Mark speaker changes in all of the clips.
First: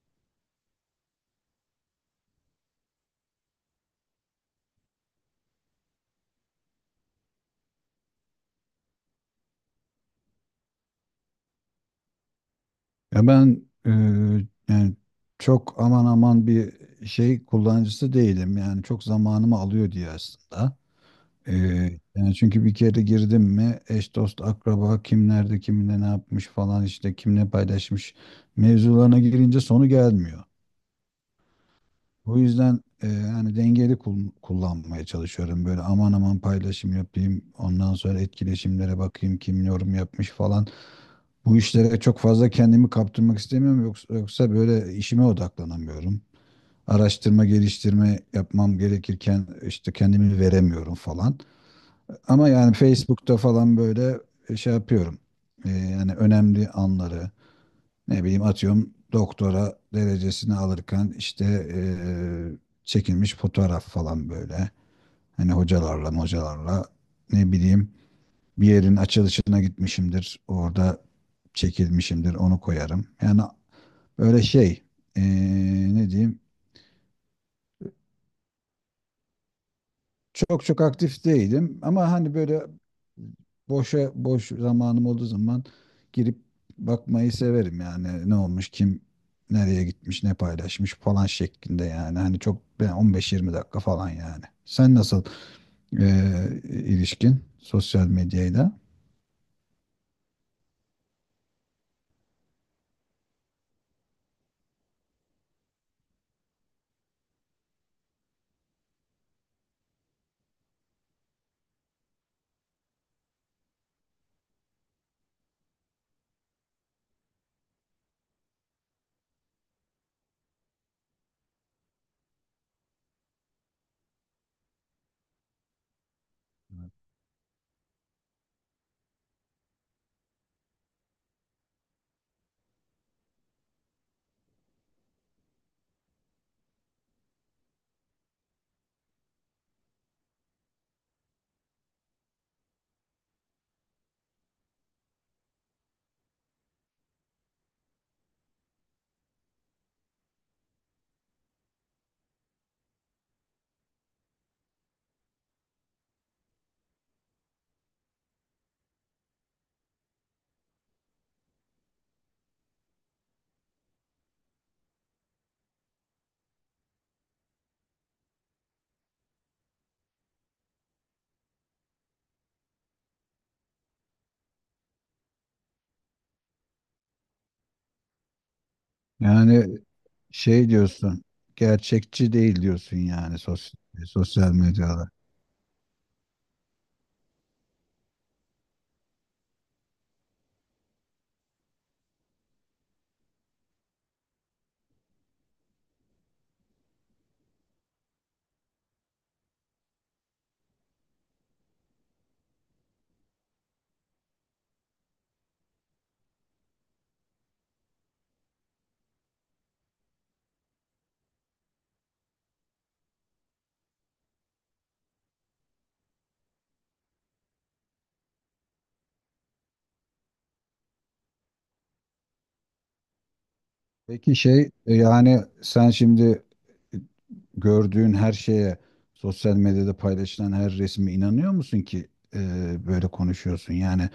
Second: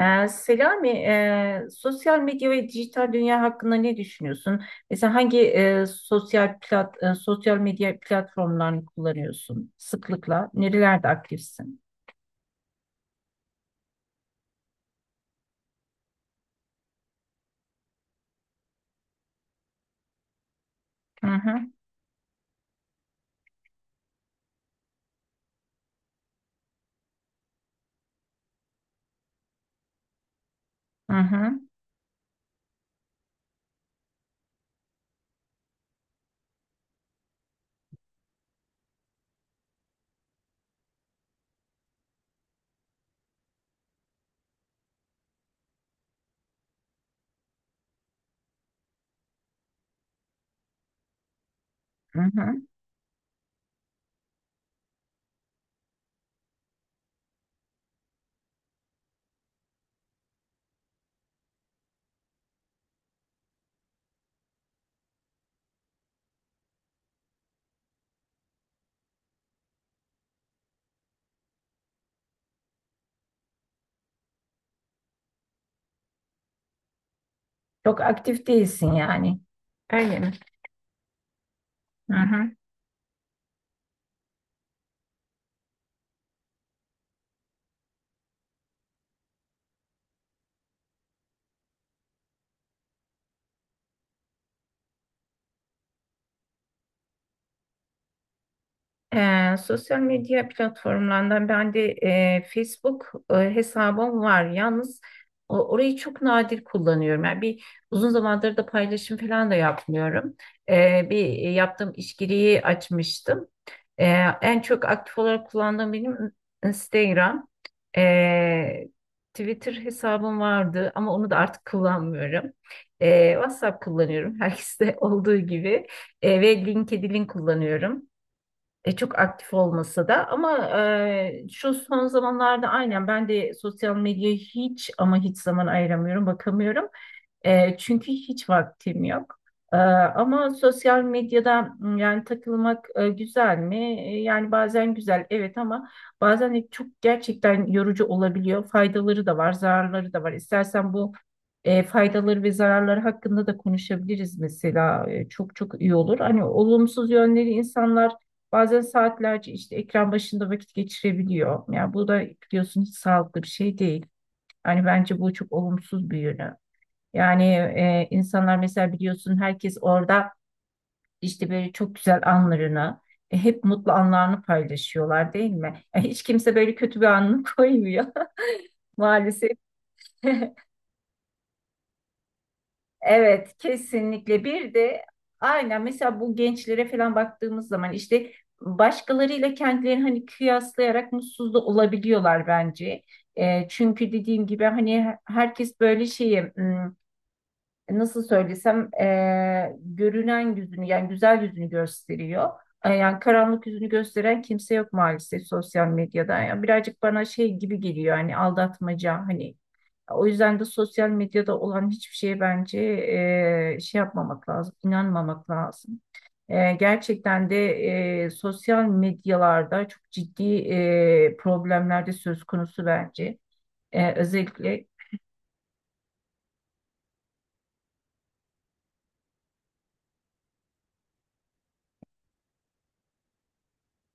Speaker 1: Selami, sosyal medya ve dijital dünya hakkında ne düşünüyorsun? Mesela hangi sosyal medya platformlarını kullanıyorsun sıklıkla? Nerelerde aktifsin?
Speaker 2: Ya ben yani çok aman aman bir şey kullanıcısı değilim. Yani çok zamanımı alıyor diye aslında.
Speaker 1: Hı
Speaker 2: E,
Speaker 1: hı.
Speaker 2: Yani çünkü bir kere girdim mi eş dost akraba kim nerede kiminle ne yapmış falan işte kim ne paylaşmış mevzularına girince sonu gelmiyor.
Speaker 1: Hı hı.
Speaker 2: O yüzden yani dengeli kullanmaya çalışıyorum. Böyle aman aman paylaşım yapayım. Ondan sonra etkileşimlere bakayım kim yorum yapmış falan. Bu işlere çok fazla kendimi kaptırmak istemiyorum. Yoksa böyle işime odaklanamıyorum. Araştırma, geliştirme yapmam gerekirken işte kendimi veremiyorum falan.
Speaker 1: Hı
Speaker 2: Ama
Speaker 1: hı.
Speaker 2: yani Facebook'ta falan böyle şey yapıyorum. Yani önemli anları ne bileyim atıyorum doktora derecesini alırken işte eee, çekilmiş fotoğraf falan böyle. Hani hocalarla ne bileyim bir yerin açılışına gitmişimdir. Orada çekilmişimdir onu koyarım. Yani öyle şey eee, ne diyeyim.
Speaker 1: Çok aktif değilsin yani. Öyle mi?
Speaker 2: Çok çok aktif değilim ama
Speaker 1: Hı
Speaker 2: hani
Speaker 1: hı.
Speaker 2: böyle boşa boş zamanım olduğu zaman girip bakmayı severim yani ne olmuş kim nereye gitmiş ne paylaşmış falan şeklinde yani hani çok yani 15-20 dakika falan yani. Sen nasıl e, ilişkin sosyal medyayla?
Speaker 1: Sosyal medya platformlarından ben de Facebook hesabım var. Yalnız orayı çok nadir kullanıyorum. Yani bir uzun zamandır da paylaşım falan da yapmıyorum. Bir yaptığım iş giriyi açmıştım. Ee, En çok aktif olarak kullandığım benim Instagram. Ee, Twitter hesabım vardı ama onu da artık kullanmıyorum. WhatsApp kullanıyorum herkeste olduğu gibi. Ve LinkedIn kullanıyorum. Çok aktif olmasa da ama şu son zamanlarda aynen ben de sosyal medyaya hiç ama hiç zaman ayıramıyorum, bakamıyorum. Çünkü hiç vaktim yok. Ama sosyal medyada yani takılmak güzel mi? Yani bazen güzel, evet, ama bazen de çok gerçekten yorucu olabiliyor. Faydaları da var, zararları da var. İstersen bu faydaları ve zararları hakkında da konuşabiliriz mesela. Çok çok iyi olur. Hani olumsuz yönleri, insanlar bazen saatlerce işte ekran başında vakit geçirebiliyor. Yani bu da biliyorsun hiç sağlıklı bir şey değil. Yani bence bu çok olumsuz bir yönü. Yani insanlar mesela biliyorsun herkes orada işte böyle çok güzel anlarını, hep mutlu anlarını paylaşıyorlar, değil mi? Hiç kimse böyle kötü bir anını koymuyor maalesef.
Speaker 2: Yani şey diyorsun gerçekçi değil diyorsun yani
Speaker 1: Evet,
Speaker 2: sosyal,
Speaker 1: kesinlikle.
Speaker 2: sosyal
Speaker 1: Bir de
Speaker 2: medyada.
Speaker 1: aynen mesela bu gençlere falan baktığımız zaman işte başkalarıyla kendilerini hani kıyaslayarak mutsuz da olabiliyorlar bence. Çünkü dediğim gibi hani herkes böyle şeyi nasıl söylesem görünen yüzünü yani güzel yüzünü gösteriyor. Yani karanlık yüzünü gösteren kimse yok maalesef sosyal medyada. Yani birazcık bana şey gibi geliyor, hani aldatmaca, hani o yüzden de sosyal medyada olan hiçbir şeye bence şey yapmamak lazım, inanmamak lazım. Gerçekten de sosyal medyalarda çok ciddi problemler de söz konusu bence.
Speaker 2: Peki şey
Speaker 1: Özellikle.
Speaker 2: yani sen şimdi gördüğün her şeye, sosyal medyada paylaşılan her resme inanıyor musun ki e, böyle konuşuyorsun? Yani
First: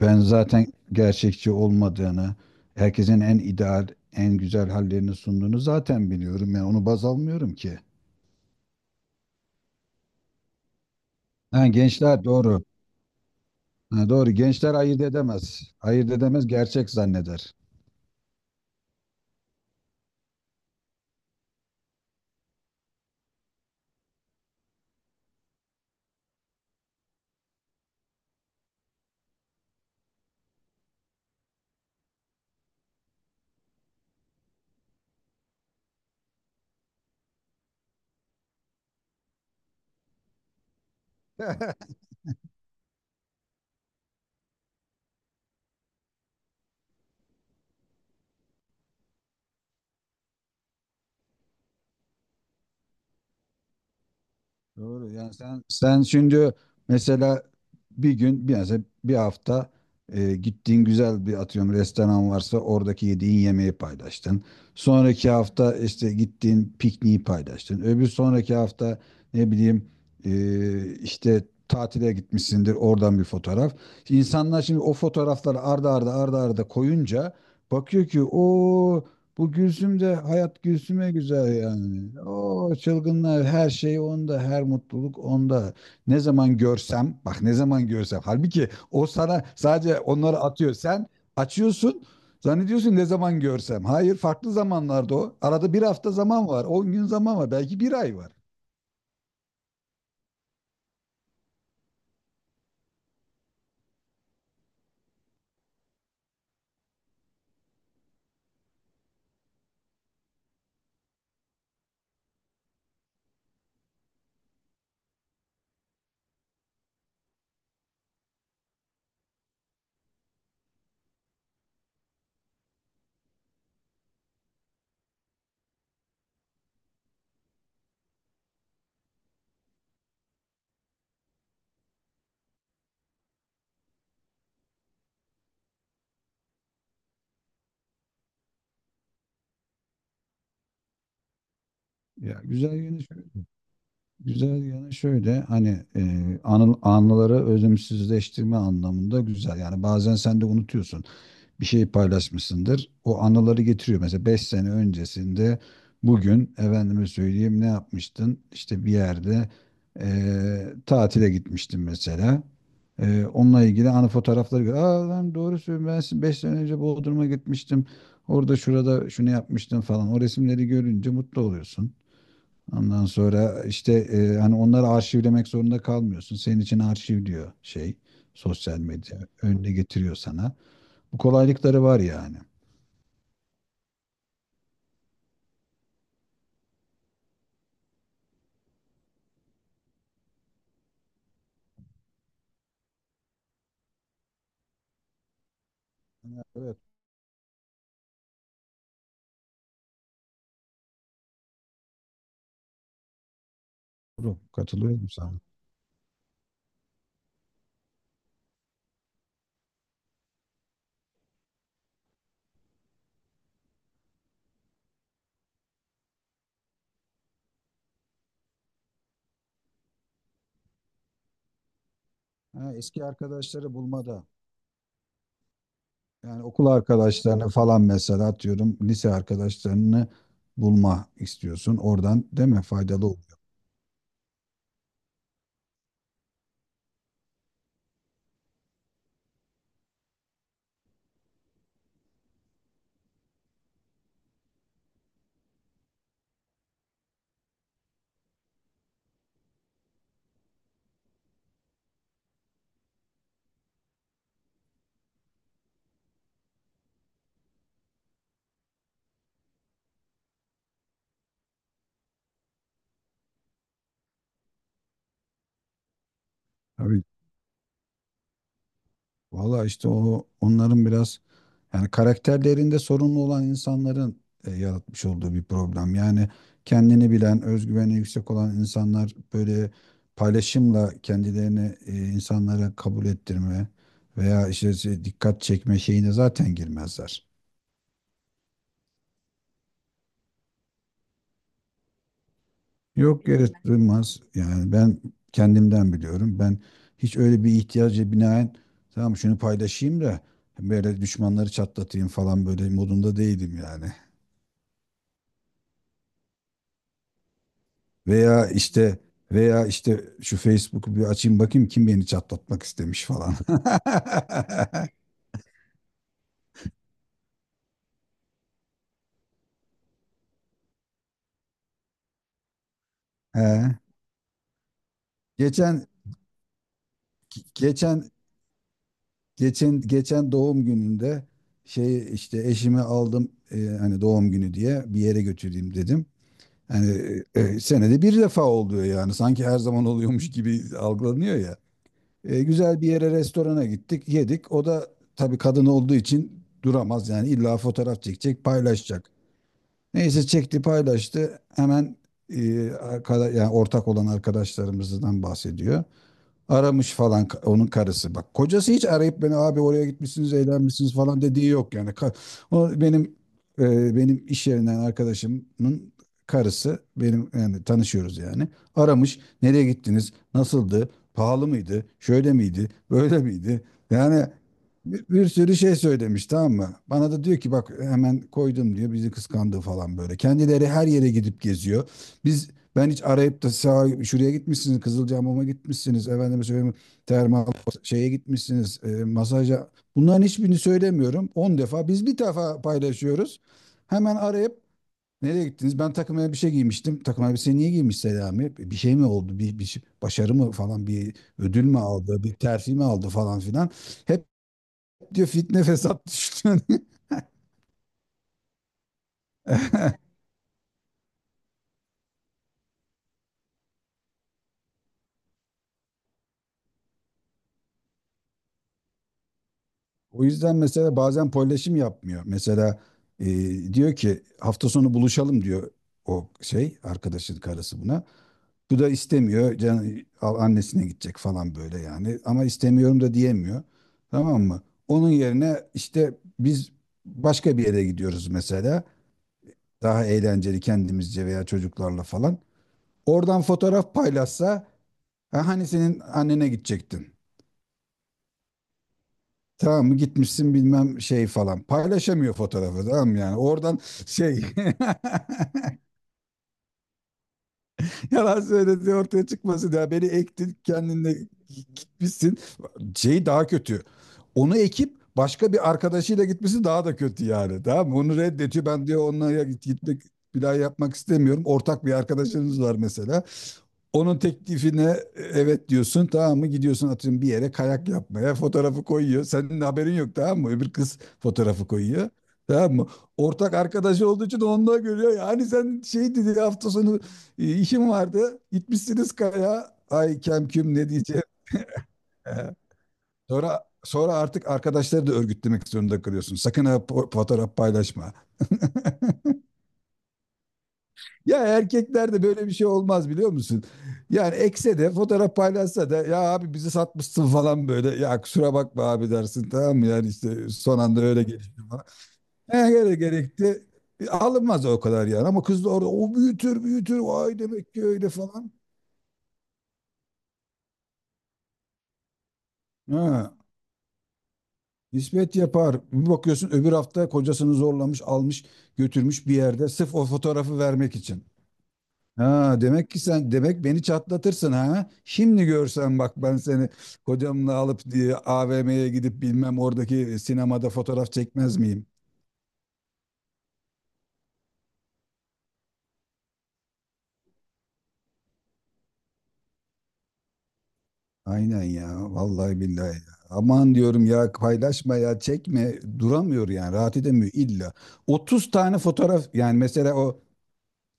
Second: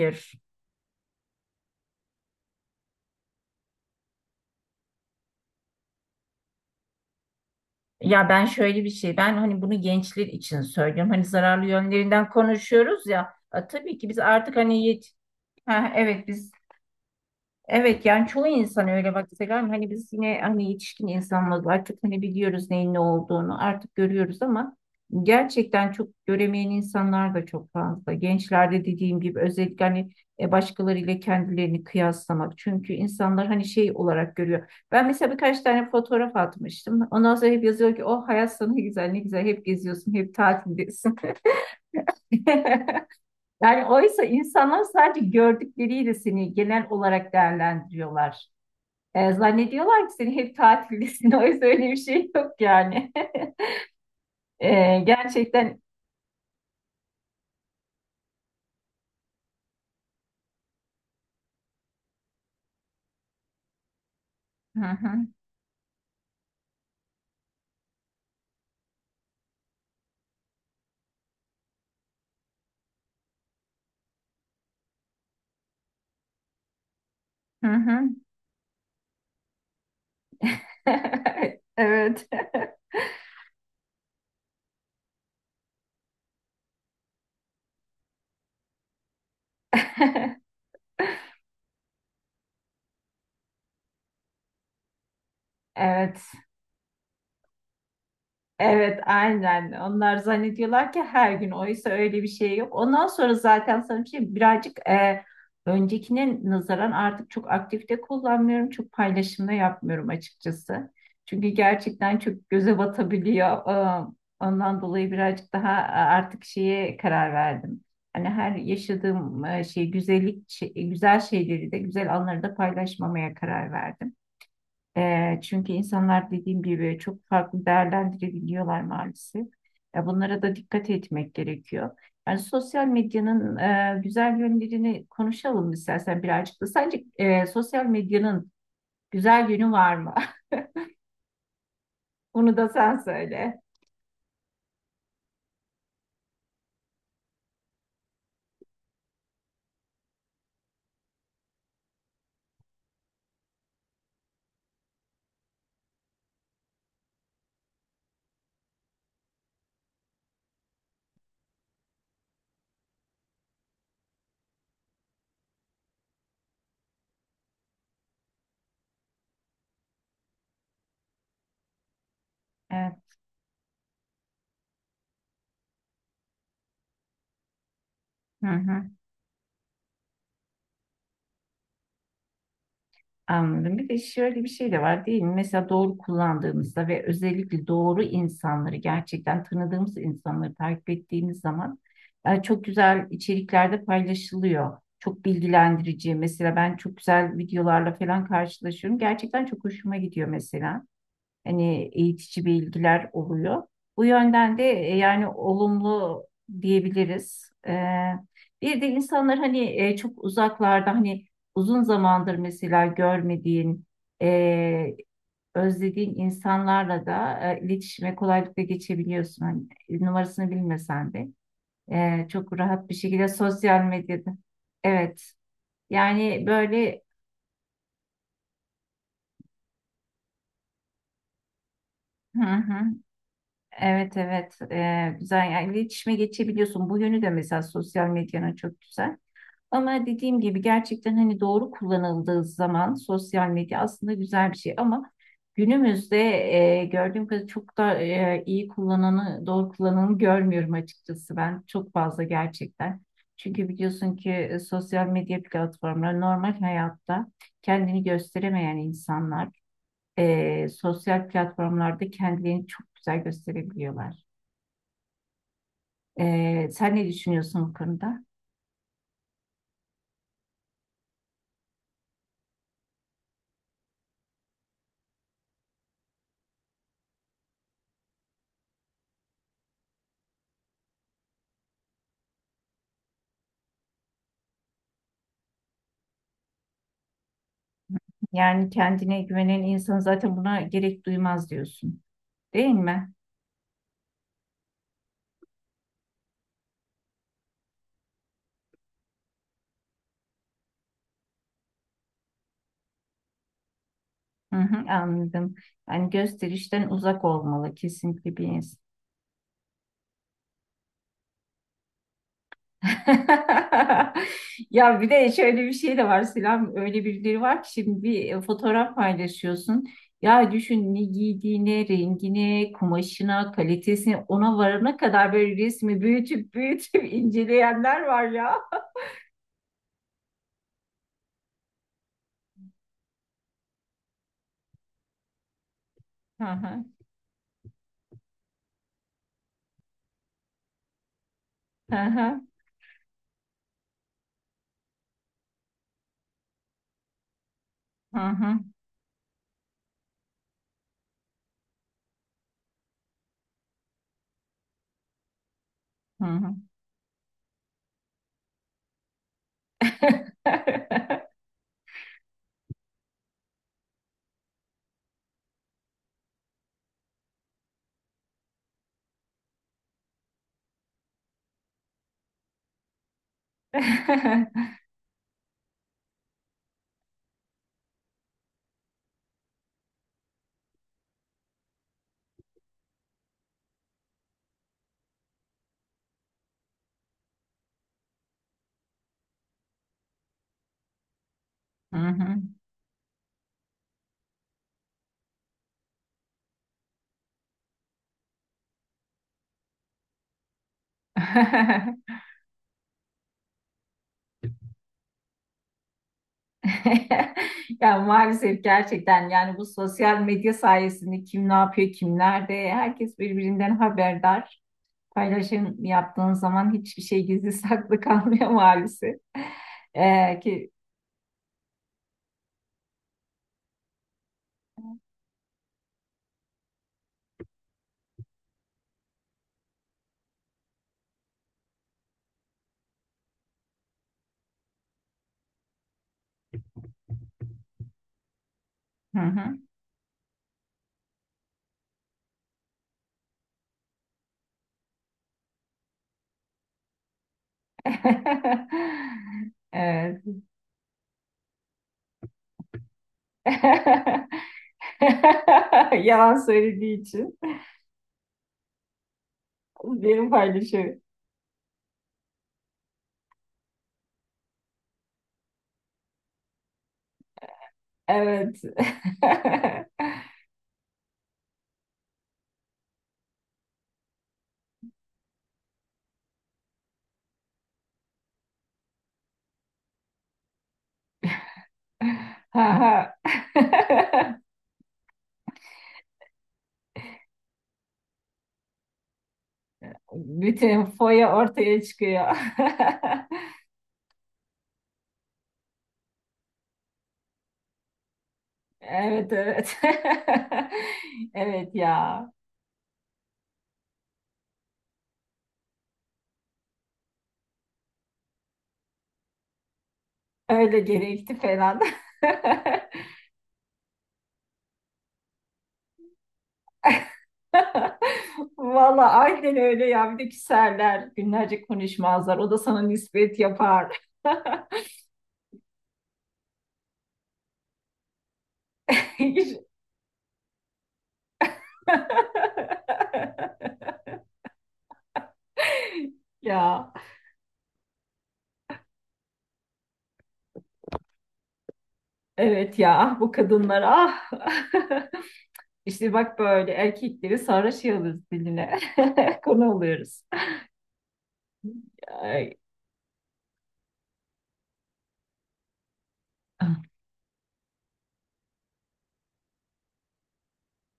Speaker 2: ben zaten gerçekçi olmadığını, herkesin en ideal, en güzel hallerini sunduğunu zaten biliyorum. Yani onu baz almıyorum ki.
Speaker 1: Ya, ben şöyle bir şey, ben hani bunu gençler için söylüyorum. Hani zararlı
Speaker 2: Ha, gençler
Speaker 1: yönlerinden
Speaker 2: doğru.
Speaker 1: konuşuyoruz ya. Tabii ki
Speaker 2: Ha,
Speaker 1: biz
Speaker 2: doğru.
Speaker 1: artık
Speaker 2: Gençler
Speaker 1: hani
Speaker 2: ayırt edemez.
Speaker 1: ha,
Speaker 2: Ayırt
Speaker 1: evet,
Speaker 2: edemez,
Speaker 1: biz.
Speaker 2: gerçek zanneder.
Speaker 1: Evet, yani çoğu insan öyle, bak Selam, hani biz yine hani yetişkin insanlarız artık, hani biliyoruz neyin ne olduğunu, artık görüyoruz, ama gerçekten çok göremeyen insanlar da çok fazla. Gençlerde dediğim gibi özellikle hani başkalarıyla kendilerini kıyaslamak, çünkü insanlar hani şey olarak görüyor. Ben mesela birkaç tane fotoğraf atmıştım, ondan sonra hep yazıyor ki, oh, hayat sana ne güzel, ne güzel, hep geziyorsun, hep tatildesin. Yani oysa insanlar sadece gördükleriyle seni genel olarak değerlendiriyorlar. Zannediyorlar ki seni hep tatildesin. Oysa öyle bir şey yok yani.
Speaker 2: Doğru. Yani sen
Speaker 1: Gerçekten.
Speaker 2: sen şimdi mesela bir hafta gittiğin güzel bir atıyorum restoran varsa oradaki yediğin yemeği paylaştın.
Speaker 1: Hı hı.
Speaker 2: Sonraki hafta işte gittiğin pikniği paylaştın. Öbür sonraki hafta ne bileyim işte tatile gitmişsindir oradan bir fotoğraf. İnsanlar şimdi o fotoğrafları arda arda arda arda koyunca
Speaker 1: Hı hı.
Speaker 2: bakıyor ki o bu Gülsüm de hayat Gülsüm'e güzel yani.
Speaker 1: Evet.
Speaker 2: O çılgınlar her şey onda, her mutluluk onda. Ne zaman görsem, bak ne zaman görsem. Halbuki o sana sadece onları atıyor. Sen açıyorsun, zannediyorsun ne zaman görsem. Hayır, farklı zamanlarda o. Arada bir hafta
Speaker 1: Evet.
Speaker 2: zaman var, 10 gün zaman var, belki bir ay var.
Speaker 1: Evet, aynen. Onlar zannediyorlar ki her gün. Oysa öyle bir şey yok. Ondan sonra zaten sana bir şey birazcık öncekine nazaran artık çok aktif de kullanmıyorum. Çok paylaşımda yapmıyorum açıkçası. Çünkü gerçekten çok göze batabiliyor. E, Ondan dolayı birazcık daha artık şeye karar verdim. Hani her yaşadığım güzel şeyleri de güzel anları da paylaşmamaya karar verdim. Çünkü insanlar dediğim gibi çok farklı değerlendirebiliyorlar maalesef. Bunlara da dikkat etmek gerekiyor. Yani sosyal medyanın güzel yönlerini konuşalım istersen birazcık da. Sence sosyal medyanın güzel yönü var mı?
Speaker 2: Ya
Speaker 1: Bunu da
Speaker 2: güzel
Speaker 1: sen
Speaker 2: yanı şöyle,
Speaker 1: söyle.
Speaker 2: güzel yanı şöyle hani e, anıları özümsüzleştirme anlamında güzel. Yani bazen sen de unutuyorsun. Bir şey paylaşmışsındır. O anıları getiriyor. Mesela 5 sene öncesinde bugün efendime söyleyeyim ne yapmıştın? İşte bir yerde tatile gitmiştin mesela. Onunla ilgili anı fotoğrafları gör. Aa lan doğru söylüyorsun ben 5 sene önce Bodrum'a gitmiştim. Orada şurada şunu yapmıştım falan. O resimleri görünce mutlu oluyorsun. Ondan
Speaker 1: Evet.
Speaker 2: sonra işte hani onları arşivlemek zorunda kalmıyorsun. Senin için arşivliyor şey
Speaker 1: Hı
Speaker 2: sosyal
Speaker 1: hı.
Speaker 2: medya önüne getiriyor sana. Bu kolaylıkları var yani.
Speaker 1: Anladım. Bir de şöyle bir şey de var, değil mi? Mesela doğru kullandığımızda ve özellikle doğru insanları, gerçekten tanıdığımız insanları takip ettiğimiz zaman çok güzel içeriklerde paylaşılıyor. Çok bilgilendirici.
Speaker 2: Ha,
Speaker 1: Mesela ben
Speaker 2: evet,
Speaker 1: çok güzel videolarla falan karşılaşıyorum. Gerçekten çok hoşuma gidiyor mesela, hani eğitici bilgiler oluyor. Bu
Speaker 2: doğru.
Speaker 1: yönden de
Speaker 2: Katılıyorum
Speaker 1: yani
Speaker 2: sana.
Speaker 1: olumlu diyebiliriz. Bir de insanlar, hani çok uzaklarda, hani uzun zamandır mesela görmediğin, e, özlediğin insanlarla da iletişime kolaylıkla geçebiliyorsun. Hani numarasını bilmesen de çok
Speaker 2: Ha,
Speaker 1: rahat bir
Speaker 2: eski
Speaker 1: şekilde
Speaker 2: arkadaşları
Speaker 1: sosyal
Speaker 2: bulmada.
Speaker 1: medyada. Evet.
Speaker 2: Yani
Speaker 1: Yani
Speaker 2: okul
Speaker 1: böyle.
Speaker 2: arkadaşlarını falan mesela atıyorum lise arkadaşlarını bulma istiyorsun. Oradan
Speaker 1: Hı
Speaker 2: değil mi
Speaker 1: hı.
Speaker 2: faydalı oluyor.
Speaker 1: Evet, evet. Güzel, yani iletişime geçebiliyorsun. Bu yönü de mesela sosyal medyanın çok güzel. Ama dediğim gibi gerçekten hani doğru kullanıldığı zaman sosyal medya aslında güzel bir şey, ama günümüzde gördüğüm kadarıyla çok da iyi kullananı, doğru kullananı görmüyorum açıkçası ben, çok fazla gerçekten. Çünkü biliyorsun ki sosyal medya platformları normal hayatta kendini gösteremeyen insanlar sosyal platformlarda kendilerini çok güzel gösterebiliyorlar. Sen
Speaker 2: Tabii.
Speaker 1: ne düşünüyorsun bu konuda?
Speaker 2: Valla işte o onların biraz yani karakterlerinde sorunlu olan insanların yaratmış olduğu bir problem. Yani kendini bilen, özgüveni yüksek olan insanlar böyle paylaşımla kendilerini insanlara kabul ettirme veya işte dikkat çekme şeyine zaten girmezler.
Speaker 1: Yani kendine güvenen insan zaten buna gerek duymaz diyorsun, değil mi?
Speaker 2: Yok yere girmez. Yani ben kendimden biliyorum. Ben hiç öyle bir ihtiyaca binaen tamam şunu paylaşayım da böyle düşmanları çatlatayım falan böyle modunda değilim yani.
Speaker 1: Hı hı, anladım. Yani gösterişten uzak olmalı kesinlikle bir
Speaker 2: Veya
Speaker 1: insan.
Speaker 2: işte veya işte şu Facebook'u bir açayım bakayım kim beni çatlatmak istemiş falan.
Speaker 1: Ya, bir de şöyle bir şey de var Selam. Öyle birileri var ki şimdi bir fotoğraf paylaşıyorsun. Ya düşün, ne giydiğine, rengine,
Speaker 2: He.
Speaker 1: kumaşına, kalitesine, ona varana kadar böyle
Speaker 2: Geçen
Speaker 1: resmi büyütüp büyütüp inceleyenler
Speaker 2: geçen
Speaker 1: var ya.
Speaker 2: geçen doğum gününde şey işte eşimi aldım hani doğum günü diye bir yere götüreyim dedim.
Speaker 1: Hı hı.
Speaker 2: Hani senede bir defa oluyor yani sanki her zaman oluyormuş gibi algılanıyor ya.
Speaker 1: Hı hı.
Speaker 2: Güzel bir yere restorana gittik yedik. O da tabii kadın olduğu için duramaz yani illa fotoğraf
Speaker 1: Hı
Speaker 2: çekecek
Speaker 1: hı.
Speaker 2: paylaşacak. Neyse çekti paylaştı. Hemen arkada, yani ortak olan arkadaşlarımızdan bahsediyor.
Speaker 1: Hı hı.
Speaker 2: Aramış falan onun karısı. Bak kocası hiç arayıp beni abi oraya gitmişsiniz, eğlenmişsiniz falan dediği yok yani. O benim benim iş yerinden arkadaşımın karısı benim yani tanışıyoruz yani. Aramış. Nereye gittiniz? Nasıldı? Pahalı mıydı? Şöyle miydi? Böyle miydi? Yani bir sürü şey söylemiş tamam mı? Bana da diyor ki bak hemen koydum diyor bizi kıskandı falan böyle. Kendileri her yere gidip geziyor. Biz ben hiç arayıp da sağa, şuraya gitmişsiniz, Kızılcahamam'a gitmişsiniz, efendime söyleyeyim, termal şeye gitmişsiniz, masaja. Bunların hiçbirini söylemiyorum. 10 defa.
Speaker 1: Hı
Speaker 2: Biz bir
Speaker 1: hı.
Speaker 2: defa paylaşıyoruz. Hemen arayıp nereye gittiniz? Ben takım elbise giymiştim. Takım elbise niye giymiş Selami? Bir şey mi oldu? Başarı mı falan? Bir ödül mü aldı? Bir terfi mi aldı falan filan? Hep diyor fitne fesat düştü.
Speaker 1: Ya maalesef gerçekten, yani bu sosyal medya sayesinde kim ne yapıyor, kim nerede, herkes birbirinden haberdar. Paylaşım yaptığın zaman hiçbir şey gizli saklı kalmıyor maalesef.
Speaker 2: O yüzden
Speaker 1: Ki.
Speaker 2: mesela bazen paylaşım yapmıyor. Mesela e, diyor ki hafta sonu buluşalım diyor o şey arkadaşın karısı buna. Bu da istemiyor. Can, al annesine gidecek falan böyle yani. Ama istemiyorum da diyemiyor. Tamam mı? Onun yerine işte biz başka bir yere gidiyoruz mesela.
Speaker 1: Hı hı.
Speaker 2: Daha eğlenceli kendimizce veya çocuklarla falan. Oradan fotoğraf paylaşsa "Ha, hani senin annene gidecektin. Tamam mı
Speaker 1: Evet.
Speaker 2: gitmişsin bilmem şey falan." Paylaşamıyor fotoğrafı tamam mı yani. Oradan şey.
Speaker 1: Yalan söylediği için
Speaker 2: Yalan söylediği ortaya çıkmasın ya. Beni
Speaker 1: benim
Speaker 2: ektin
Speaker 1: paylaşıyorum.
Speaker 2: kendinle gitmişsin. Şey daha kötü. Onu ekip başka bir arkadaşıyla gitmesi daha da kötü yani. Tamam mı? Onu
Speaker 1: Evet.
Speaker 2: reddediyor. Ben diyor onunla gitmek bir daha yapmak istemiyorum. Ortak bir arkadaşınız var mesela. Onun teklifine evet diyorsun tamam mı gidiyorsun atıyorum bir yere kayak yapmaya fotoğrafı koyuyor. Senin de haberin yok tamam mı? Öbür kız fotoğrafı koyuyor.
Speaker 1: Ha
Speaker 2: Tamam mı?
Speaker 1: ha.
Speaker 2: Ortak arkadaşı olduğu için onu da görüyor. Yani sen şey dedi hafta sonu İşim vardı. Gitmişsiniz kaya. Ay kem küm
Speaker 1: Bütün
Speaker 2: ne diyeceğim.
Speaker 1: foya ortaya
Speaker 2: E,
Speaker 1: çıkıyor.
Speaker 2: sonra artık arkadaşları da örgütlemek zorunda kalıyorsun. Sakın ha fotoğraf paylaşma.
Speaker 1: Evet, evet.
Speaker 2: Ya
Speaker 1: Evet
Speaker 2: erkeklerde
Speaker 1: ya.
Speaker 2: böyle bir şey olmaz biliyor musun? Yani ekse de fotoğraf paylaşsa da ya abi bizi satmışsın falan böyle. Ya kusura bakma abi dersin tamam mı? Yani işte
Speaker 1: Öyle
Speaker 2: son anda öyle
Speaker 1: gerekti
Speaker 2: gelişti
Speaker 1: falan.
Speaker 2: falan. He, öyle gerekti. Alınmaz o kadar yani ama kız da orada o büyütür büyütür vay demek ki öyle falan.
Speaker 1: Valla aynen öyle ya. Bir de küserler. Günlerce konuşmazlar. O da sana
Speaker 2: Ha.
Speaker 1: nispet yapar.
Speaker 2: Nispet yapar. Bir bakıyorsun öbür hafta kocasını zorlamış, almış, götürmüş bir
Speaker 1: Hiç-
Speaker 2: yerde sırf o fotoğrafı vermek için. Ha demek ki sen demek beni çatlatırsın ha. Şimdi görsen bak ben seni
Speaker 1: Ya,
Speaker 2: kocamla alıp diye AVM'ye gidip bilmem oradaki sinemada fotoğraf çekmez miyim?
Speaker 1: evet, ya, ah, bu kadınlar, ah. İşte bak böyle erkekleri sarhoş yalıyoruz diline. Konu oluyoruz.
Speaker 2: Aynen ya
Speaker 1: Ay.
Speaker 2: vallahi billahi ya. Aman diyorum ya paylaşma ya çekme duramıyor yani rahat edemiyor illa. 30 tane fotoğraf yani mesela o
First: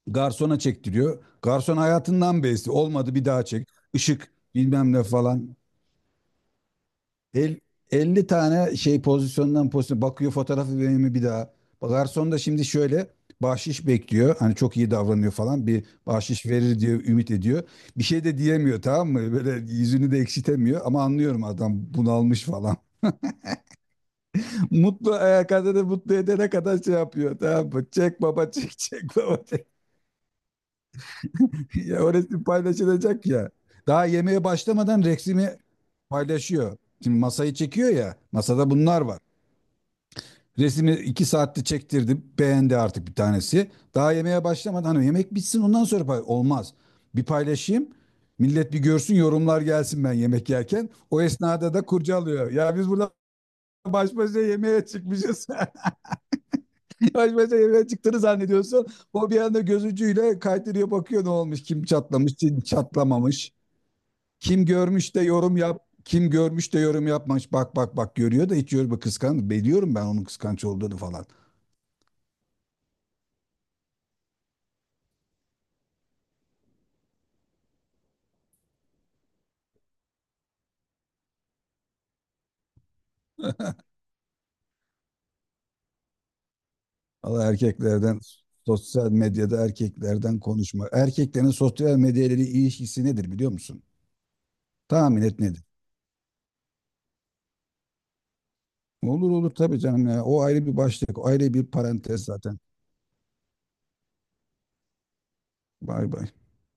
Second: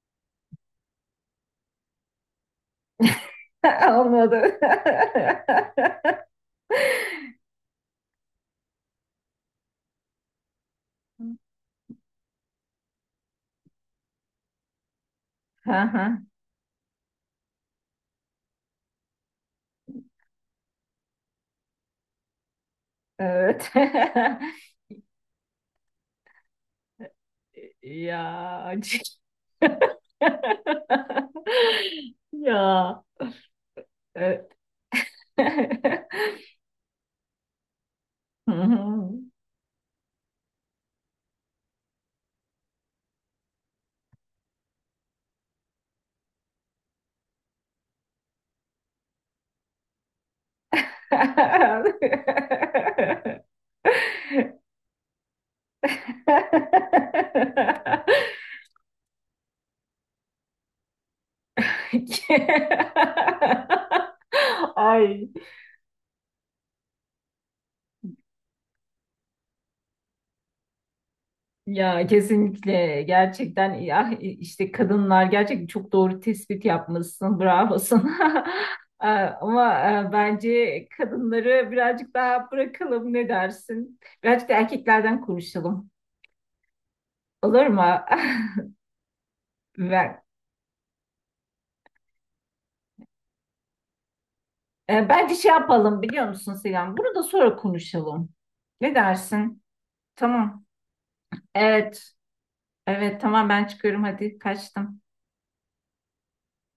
Speaker 2: garsona çektiriyor. Garson hayatından bezdi. Olmadı bir daha çek. Işık
Speaker 1: Olmadı.
Speaker 2: bilmem ne falan. El, 50 tane şey pozisyondan pozisyona bakıyor fotoğrafı vereyim mi bir
Speaker 1: Hı.
Speaker 2: daha. Garson da şimdi şöyle bahşiş bekliyor. Hani çok iyi davranıyor falan. Bir
Speaker 1: Hı.
Speaker 2: bahşiş verir diye ümit ediyor. Bir şey de diyemiyor tamam mı? Böyle yüzünü de ekşitemiyor ama anlıyorum adam bunalmış falan.
Speaker 1: Evet.
Speaker 2: Mutlu kadını mutlu edene kadar şey yapıyor tamam mı? Çek baba
Speaker 1: Ya.
Speaker 2: çek çek baba çek. Ya o resim
Speaker 1: Ya.
Speaker 2: paylaşılacak ya. Daha yemeğe
Speaker 1: Evet.
Speaker 2: başlamadan resmi paylaşıyor. Şimdi masayı çekiyor ya.
Speaker 1: Hı
Speaker 2: Masada
Speaker 1: hı.
Speaker 2: bunlar var. Resmi 2 saatte çektirdi. Beğendi artık bir tanesi. Daha yemeğe başlamadan hani yemek bitsin ondan sonra olmaz. Bir paylaşayım. Millet bir görsün yorumlar gelsin ben yemek yerken. O esnada da kurcalıyor. Ya biz burada baş başa yemeğe çıkmışız. Baş başa yemeğe çıktığını zannediyorsun. O bir anda göz ucuyla kaydırıyor bakıyor ne olmuş kim çatlamış kim çatlamamış. Kim görmüş de
Speaker 1: Ay.
Speaker 2: yorum yap. Kim görmüş de yorum yapmamış. Bak bak bak görüyor da hiç yorum kıskan. Biliyorum ben onun kıskanç olduğunu falan.
Speaker 1: Ya kesinlikle gerçekten ya, işte kadınlar gerçekten çok doğru tespit yapmışsın. Bravo sana. Ee, Ama bence kadınları birazcık daha bırakalım, ne dersin? Birazcık da erkeklerden konuşalım.
Speaker 2: Allah
Speaker 1: Olur mu?
Speaker 2: erkeklerden sosyal medyada
Speaker 1: Ben,
Speaker 2: erkeklerden konuşma. Erkeklerin sosyal medyayla ilişkisi nedir biliyor musun? Tahmin
Speaker 1: Bence
Speaker 2: et
Speaker 1: şey
Speaker 2: nedir?
Speaker 1: yapalım biliyor musun Selam? Bunu da sonra konuşalım. Ne
Speaker 2: Olur olur
Speaker 1: dersin?
Speaker 2: tabii canım ya. O
Speaker 1: Tamam.
Speaker 2: ayrı bir başlık. O ayrı bir
Speaker 1: Evet.
Speaker 2: parantez zaten.
Speaker 1: Evet, tamam, ben çıkıyorum, hadi kaçtım.
Speaker 2: Bay bay.